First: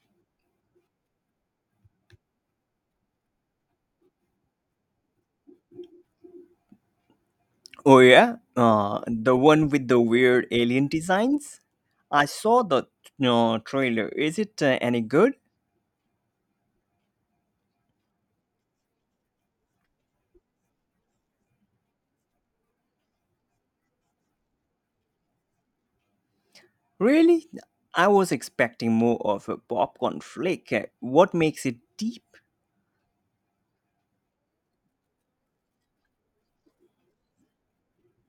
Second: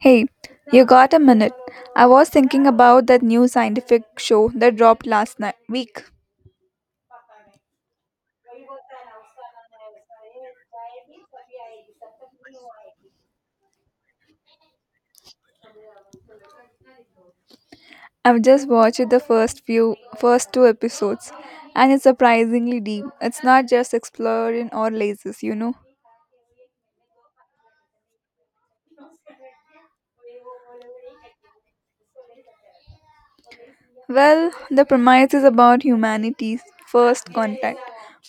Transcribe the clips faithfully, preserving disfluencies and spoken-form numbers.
Hey, you got a minute? I was thinking about that new scientific show that dropped last night week. Oh yeah, uh, the one with the weird alien designs. I saw the uh, trailer. Is it uh, any good? I've just watched the first few first two episodes and it's surprisingly deep. It's not just exploring or lasers, you know. Really? I was expecting more of a popcorn flick. Uh, What makes it deep? Well, the premise is about humanity's first contact,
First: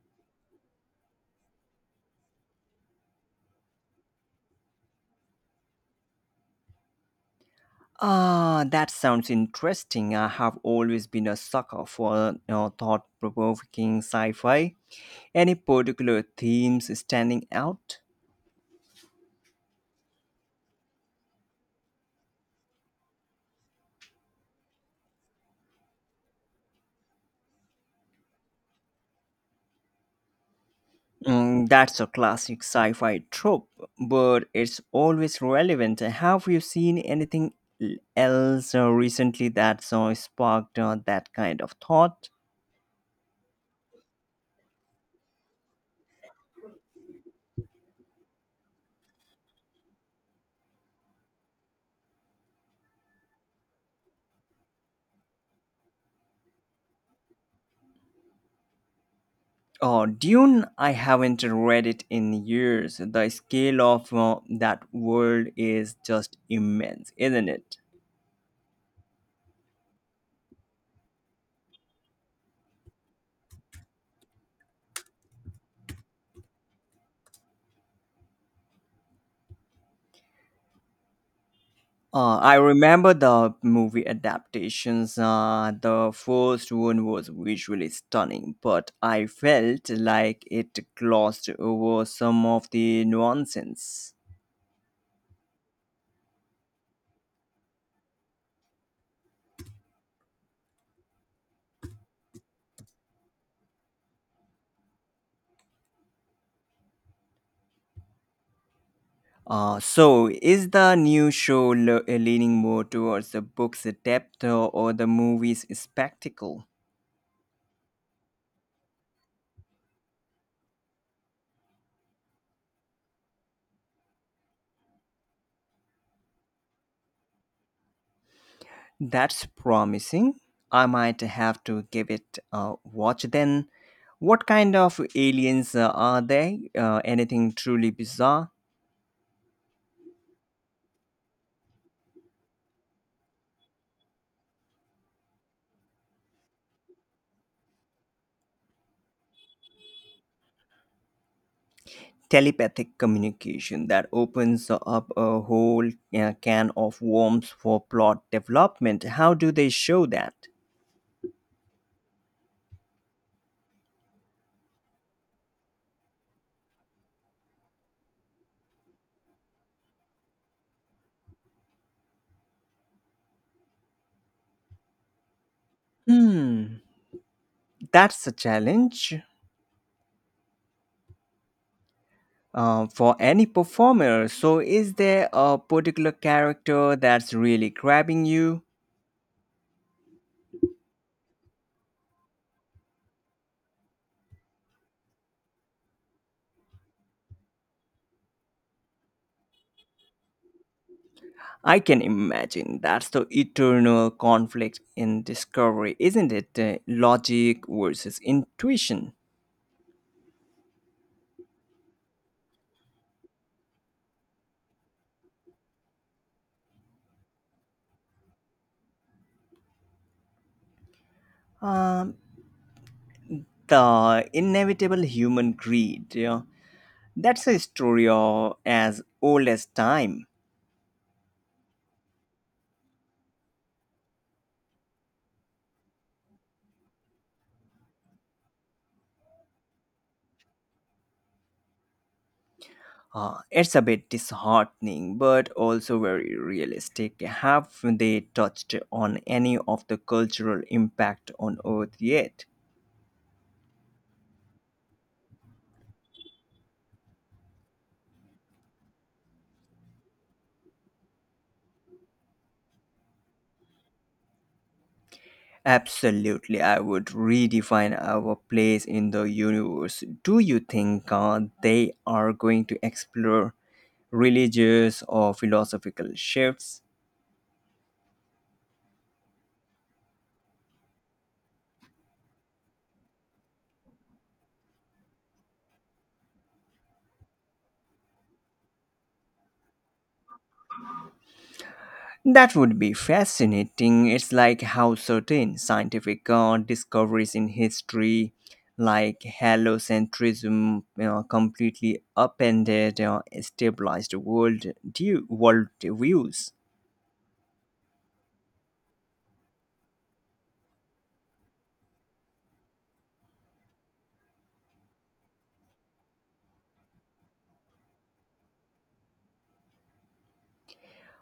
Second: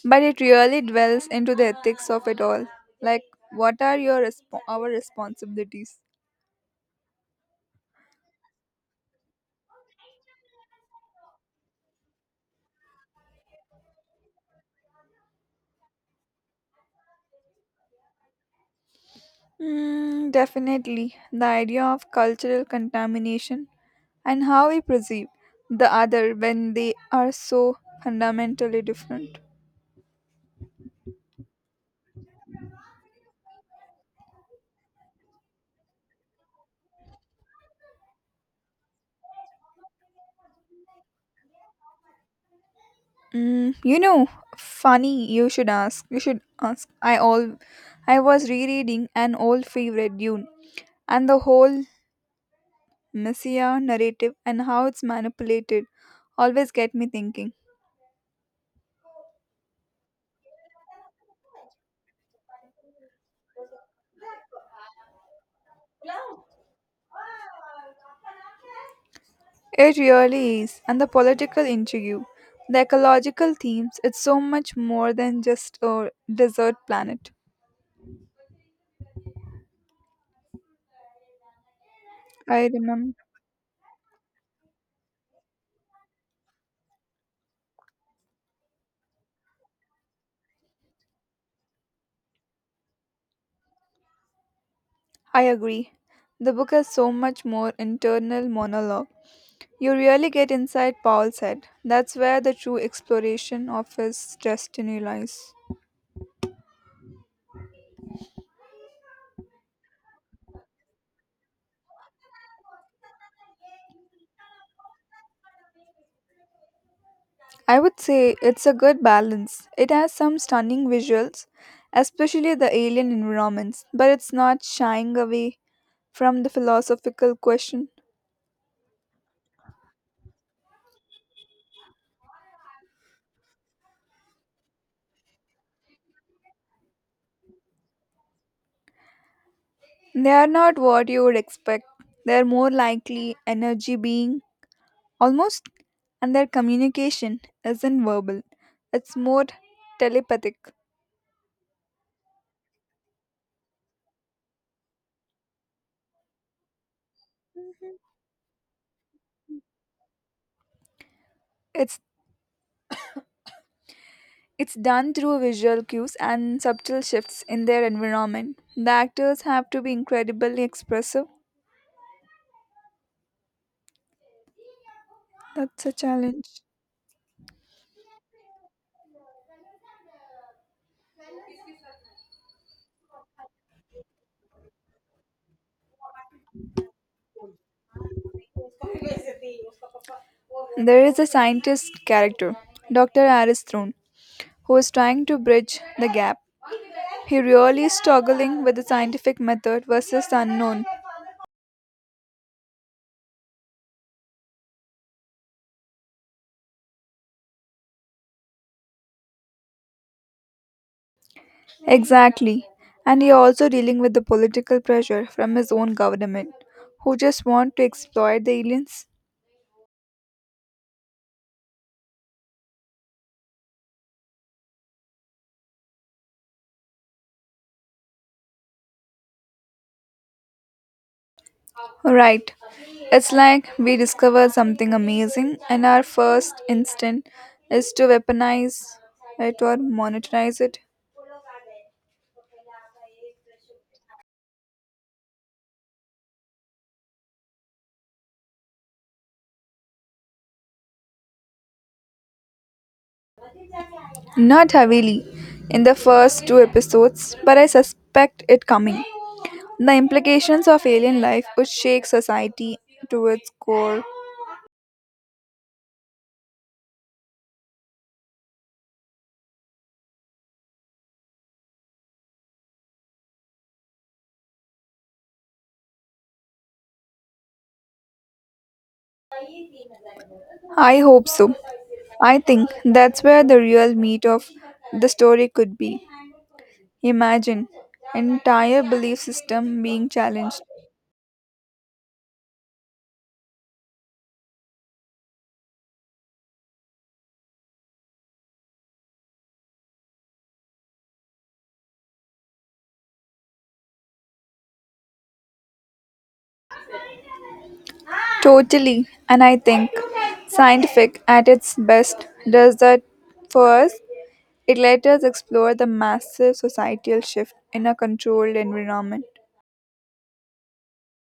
but it really dwells into the ethics of it all. Like what are your resp- our responsibilities? Ah, that sounds interesting. I have always been a sucker for uh, thought-provoking sci-fi. Any particular themes standing out? Mm, definitely, the idea of cultural contamination and how we perceive the other when they are so fundamentally different. Mm, that's a classic sci fi trope, but it's always relevant. Have you seen anything l- else uh, recently that's uh, sparked uh, that kind of thought? Mm, you know, Funny you should ask. You should ask. I all I was rereading an old favorite, Dune, and the whole messiah narrative and how it's manipulated always get me thinking. Oh, Dune, I haven't read it in years. The scale of uh, that world is just immense, isn't it? It really is, and the political intrigue, the ecological themes, it's so much more than just a desert planet. Uh, I I remember remember. the movie adaptations. Uh, the first one was visually stunning, but I felt like it glossed over some of the nuances. I agree. The book has so much more internal monologue. You really get inside Paul's head. That's where the true exploration of his destiny lies. Uh, so, is the new show le- uh, leaning more towards the book's depth or, or the movie's spectacle? I would say it's a good balance. It has some stunning visuals, especially the alien environments, but it's not shying away from the philosophical question. That's promising. I might have to give it a watch then. What kind of aliens uh, are they? Uh, anything truly bizarre? They are not what you would expect. They are more likely energy being almost, and their communication isn't verbal. It's more telepathic. Telepathic communication that opens up a whole uh, can of worms for plot development. How do they show that? It's it's done through visual cues and subtle shifts in their environment. The actors have to be incredibly expressive. That's a challenge. Hmm, that's a challenge uh, for any performer. So, is there a particular character that's really grabbing you? There is a scientist character, doctor Aristhrun, who is trying to bridge the gap. He really is struggling with the scientific method versus the unknown. I can imagine that's the eternal conflict in discovery, isn't it? Uh, logic versus intuition. Exactly. And you also dealing with the political pressure from his own government, who just want to exploit the aliens. Um, the inevitable human greed. Yeah, that's a story uh, as old as time. Right. It's like we discover something amazing, and our first instinct is to weaponize it or monetize it. Uh, it's a bit disheartening, but also very realistic. Have they touched on any of the cultural impact on Earth yet? Not heavily in the first two episodes, but I suspect it coming. The implications of alien life would shake society to its core. Absolutely, I would redefine our place in the universe. Do you think uh, they are going to explore religious or philosophical shifts? I hope so. I think that's where the real meat of the story could be. Imagine entire belief system being challenged. That would be fascinating. It's like how certain scientific uh, discoveries in history, like heliocentrism, you know, completely upended uh, stabilized world view, world views. Totally, and I think scientific at its best does that for us. It let us explore the massive societal shift in a controlled environment.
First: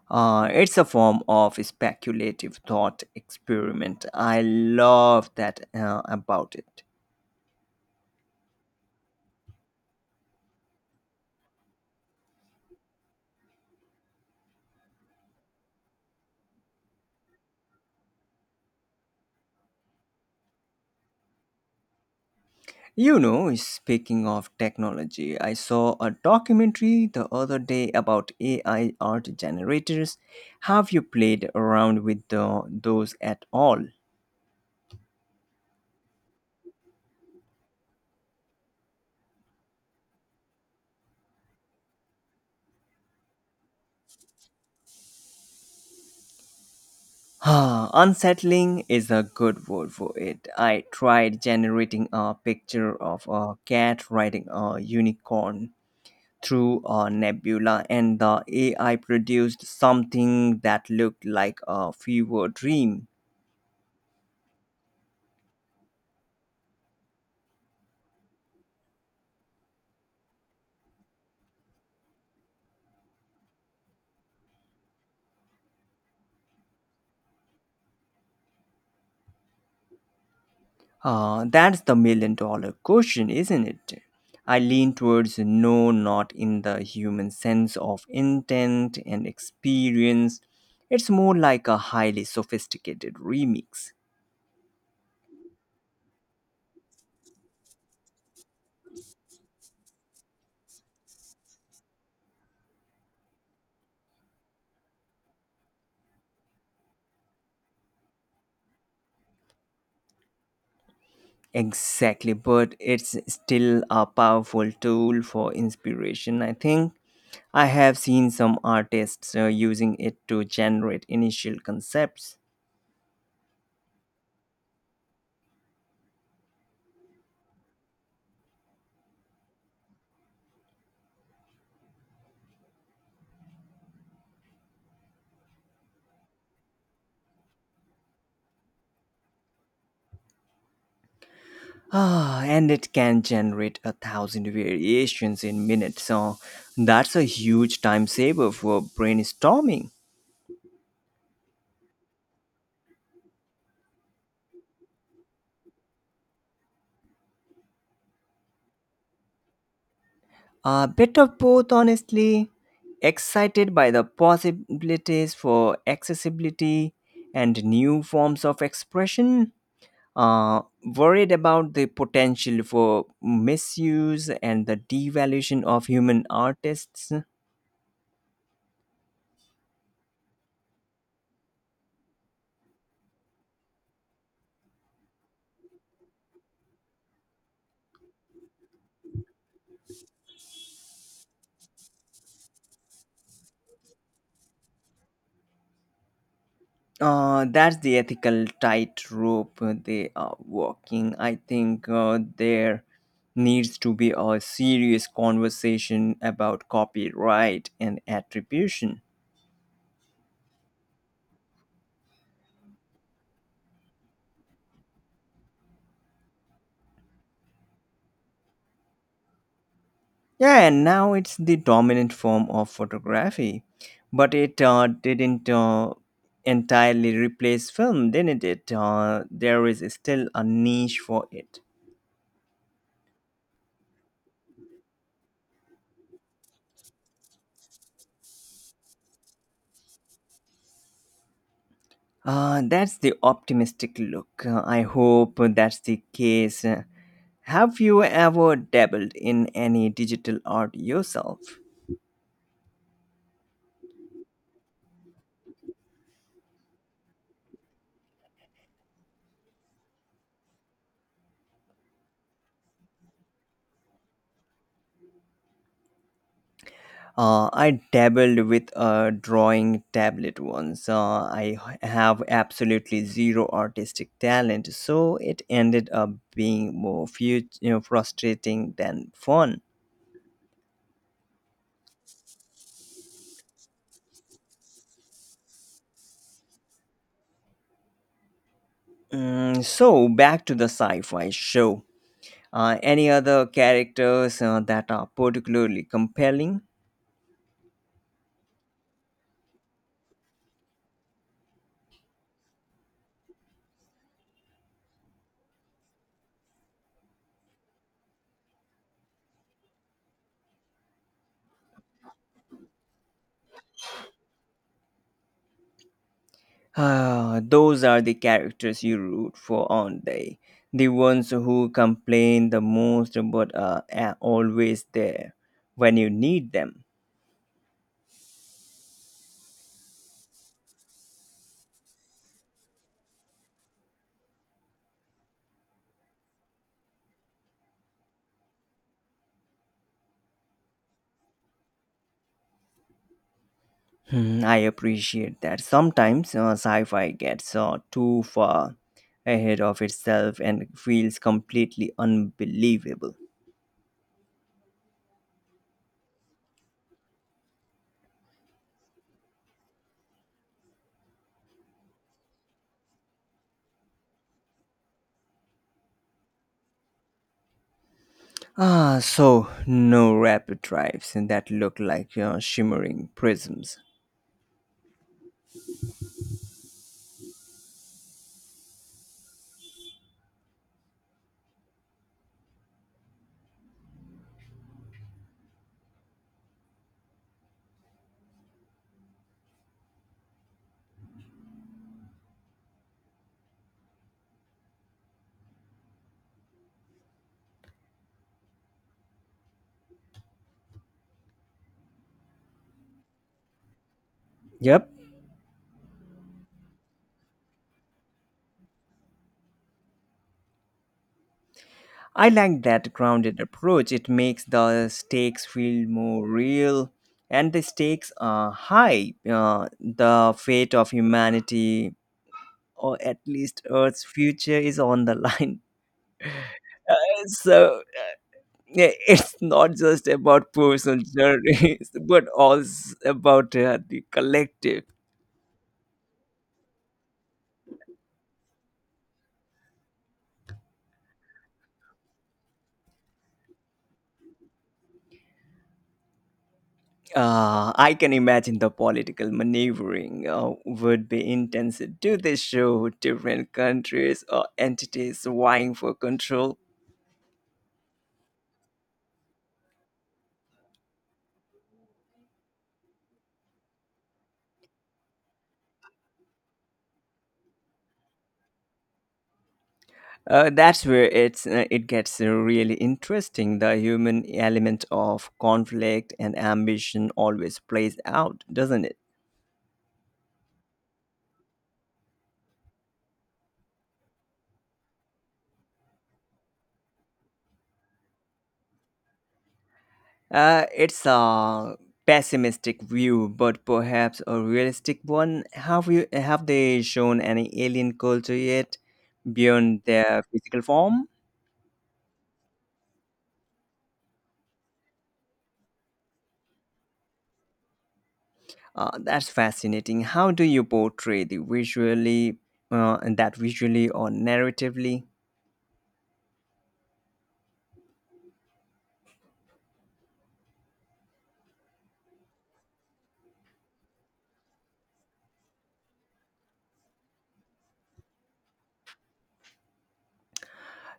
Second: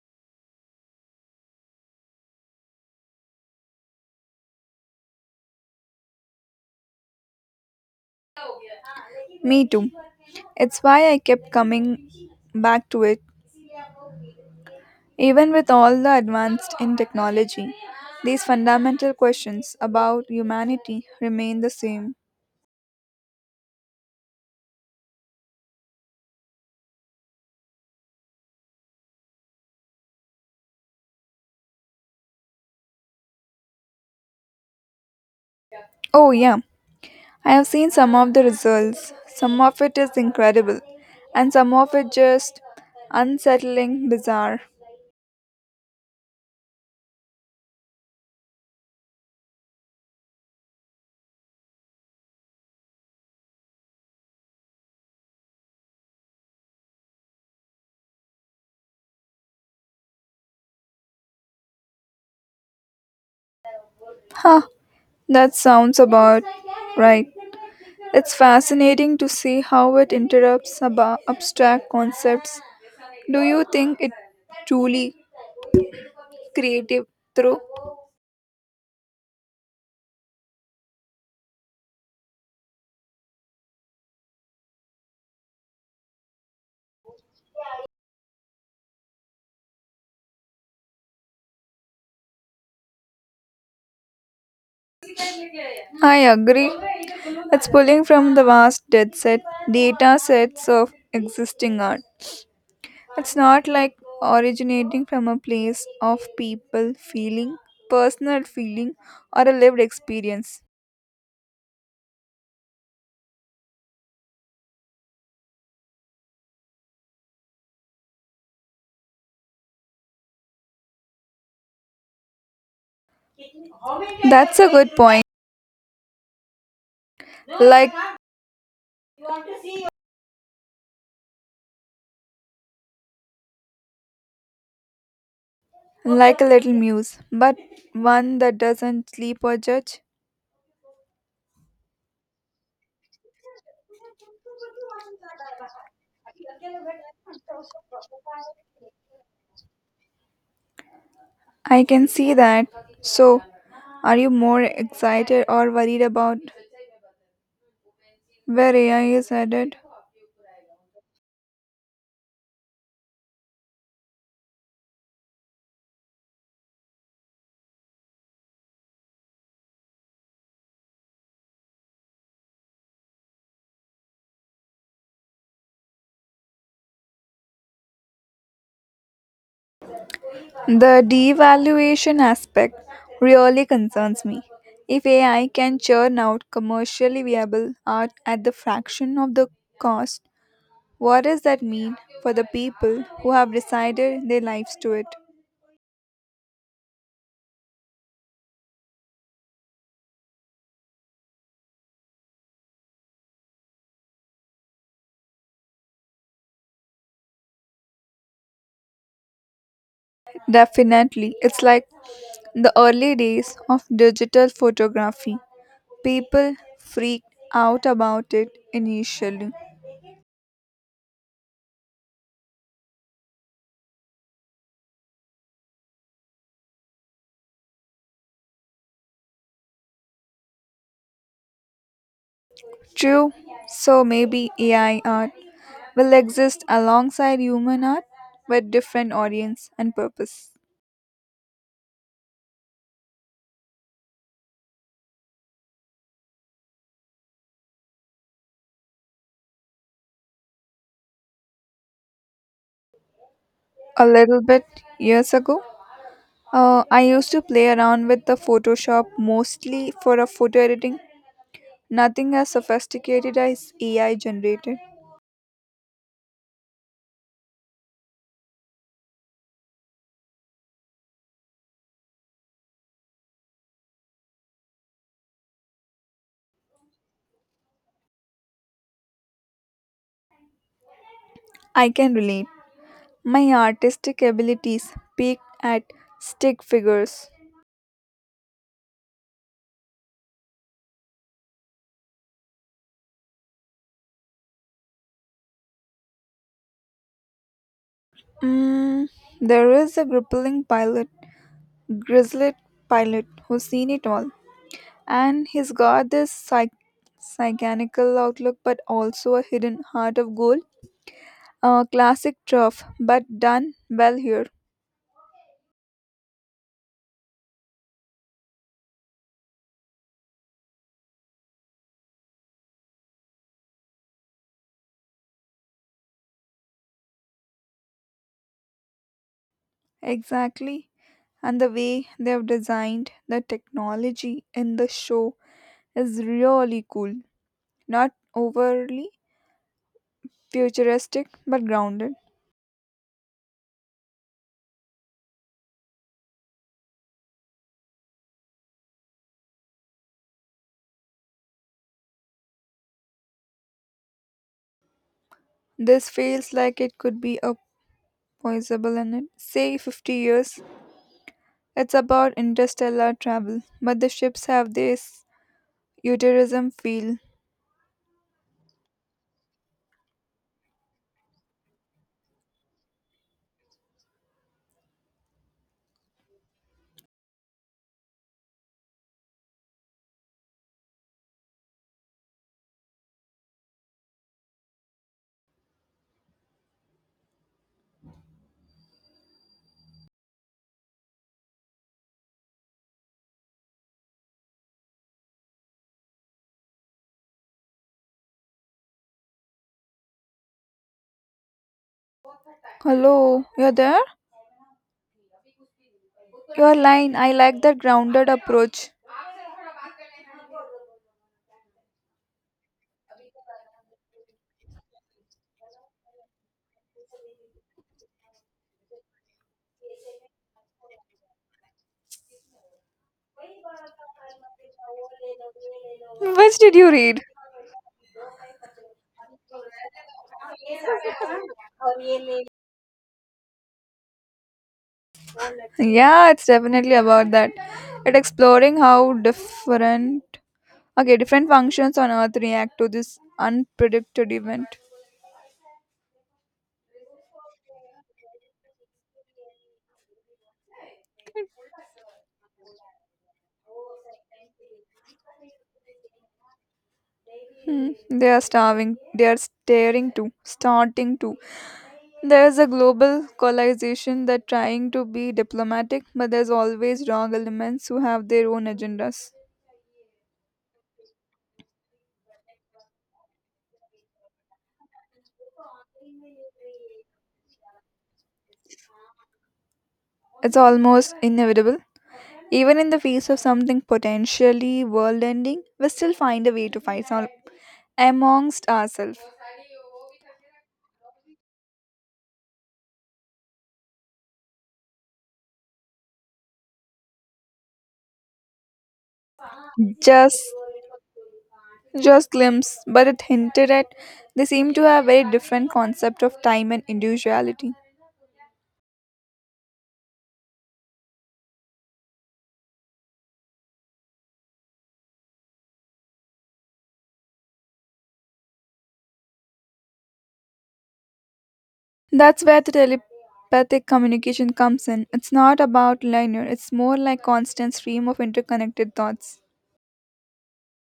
Uh, it's a form of speculative thought experiment. I love that uh, about it. Me too. It's why I kept coming back to it. Even with all the advanced in technology, these fundamental questions about humanity remain the same. You know, speaking of technology, I saw a documentary the other day about A I art generators. Have you played around with the, those at all? Oh, yeah, I have seen some of the results. Some of it is incredible, and some of it just unsettling, bizarre. Ah, unsettling is a good word for it. I tried generating a picture of a cat riding a unicorn through a nebula, and the A I produced something that looked like a fever dream. Huh, that sounds about right. It's fascinating to see how it interrupts about abstract concepts. Do you think it truly creative through? Uh, that's the million dollar question, isn't it? I lean towards no, not in the human sense of intent and experience. It's more like a highly sophisticated remix. I agree. It's pulling from the vast dead set data sets of existing art. It's not like originating from a place of people feeling, personal feeling, or a lived experience. Exactly, but it's still a powerful tool for inspiration, I think. I have seen some artists uh, using it to generate initial concepts. That's a good point. Like like a little muse, but one that doesn't sleep or judge. Ah, and it can generate a thousand variations in minutes. So that's a huge time saver for brainstorming. I can see that. So, are you more excited or worried about where A I is headed? A bit of both, honestly. Excited by the possibilities for accessibility and new forms of expression. Uh, worried about the potential for misuse and the devaluation of human artists. The devaluation aspect really concerns me. If A I can churn out commercially viable art at the fraction of the cost, what does that mean for the people who have decided their lives to it? Uh, that's the ethical tightrope they are walking. I think uh, there needs to be a serious conversation about copyright and attribution. Definitely. It's like the early days of digital photography. People freaked out about it initially. Yeah, and now it's the dominant form of photography, but it uh, didn't uh, entirely replace film, didn't it? Uh, there is still a niche for it. True. So maybe A I art will exist alongside human art with different audience and purpose. Uh, that's the optimistic look. Uh, I hope that's the case. Uh, Have you ever dabbled in any digital art yourself? A little bit years ago, uh, I used to play around with the Photoshop mostly for a photo editing. Nothing as sophisticated as A I generated. Uh, I dabbled with a drawing tablet once. Uh, I h- have absolutely zero artistic talent, so it ended up being more fu- you know, frustrating than fun. I can relate. My artistic abilities peaked at stick figures. Mm, so, back to the sci fi show. Uh, any other characters uh, that are particularly compelling? Mm, there is a gripping pilot, grizzled pilot, who's seen it all and he's got this psych- psychanical outlook but also a hidden heart of gold, a classic trough but done well here. Ah, those are the characters you root for, aren't they? The ones who complain the most but are a- always there when you need them. Exactly, and the way they've designed the technology in the show is really cool, not overly futuristic but grounded. Hmm, I appreciate that. Sometimes uh, sci fi gets uh, too far ahead of itself and feels completely unbelievable. This feels like it could be a possible in it, say fifty years. It's about interstellar travel but the ships have this futurism feel. Ah, so no rapid drives that look like uh, shimmering prisms. Hello, you're there? Yep, Your line, I like that grounded approach. I like that grounded approach. It makes the stakes feel more real, and the stakes are high. Uh, the fate of humanity, or at least Earth's future, is on the line. Which did you read? So yeah, it's not just about personal journeys, but also about uh, the collective. Yeah, it's definitely about that. It exploring how different okay different functions on earth react to this unpredicted event. Uh, I can imagine the political maneuvering uh, would be intense. Do they show different countries or entities vying for control? Hmm, they are starving they are staring to starting to, there's a global coalization that trying to be diplomatic, but there's always wrong elements who have their own agendas. Uh, that's where it's uh, it gets uh, really interesting. The human element of conflict and ambition always plays out, doesn't it? It's almost inevitable. Even in the face of something potentially world ending, we still find a way to fight some- amongst ourselves. Uh, it's a pessimistic view, but perhaps a realistic one. Have you have they shown any alien culture yet beyond their Just physical form? just glimpse, but it hinted at they seem to have very different concept of time and individuality. Uh, that's fascinating. How do you portray the visually uh, and that visually or narratively? That's where the telepathic communication comes in. It's not about linear, it's more like constant stream of interconnected thoughts.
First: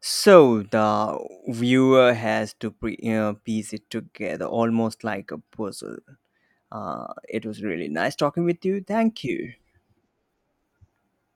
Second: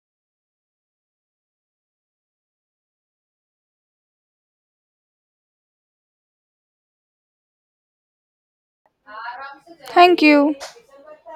So the viewer has to pre- uh, piece it together almost like a puzzle. Uh, it was really nice talking with you. Thank you. Thank you.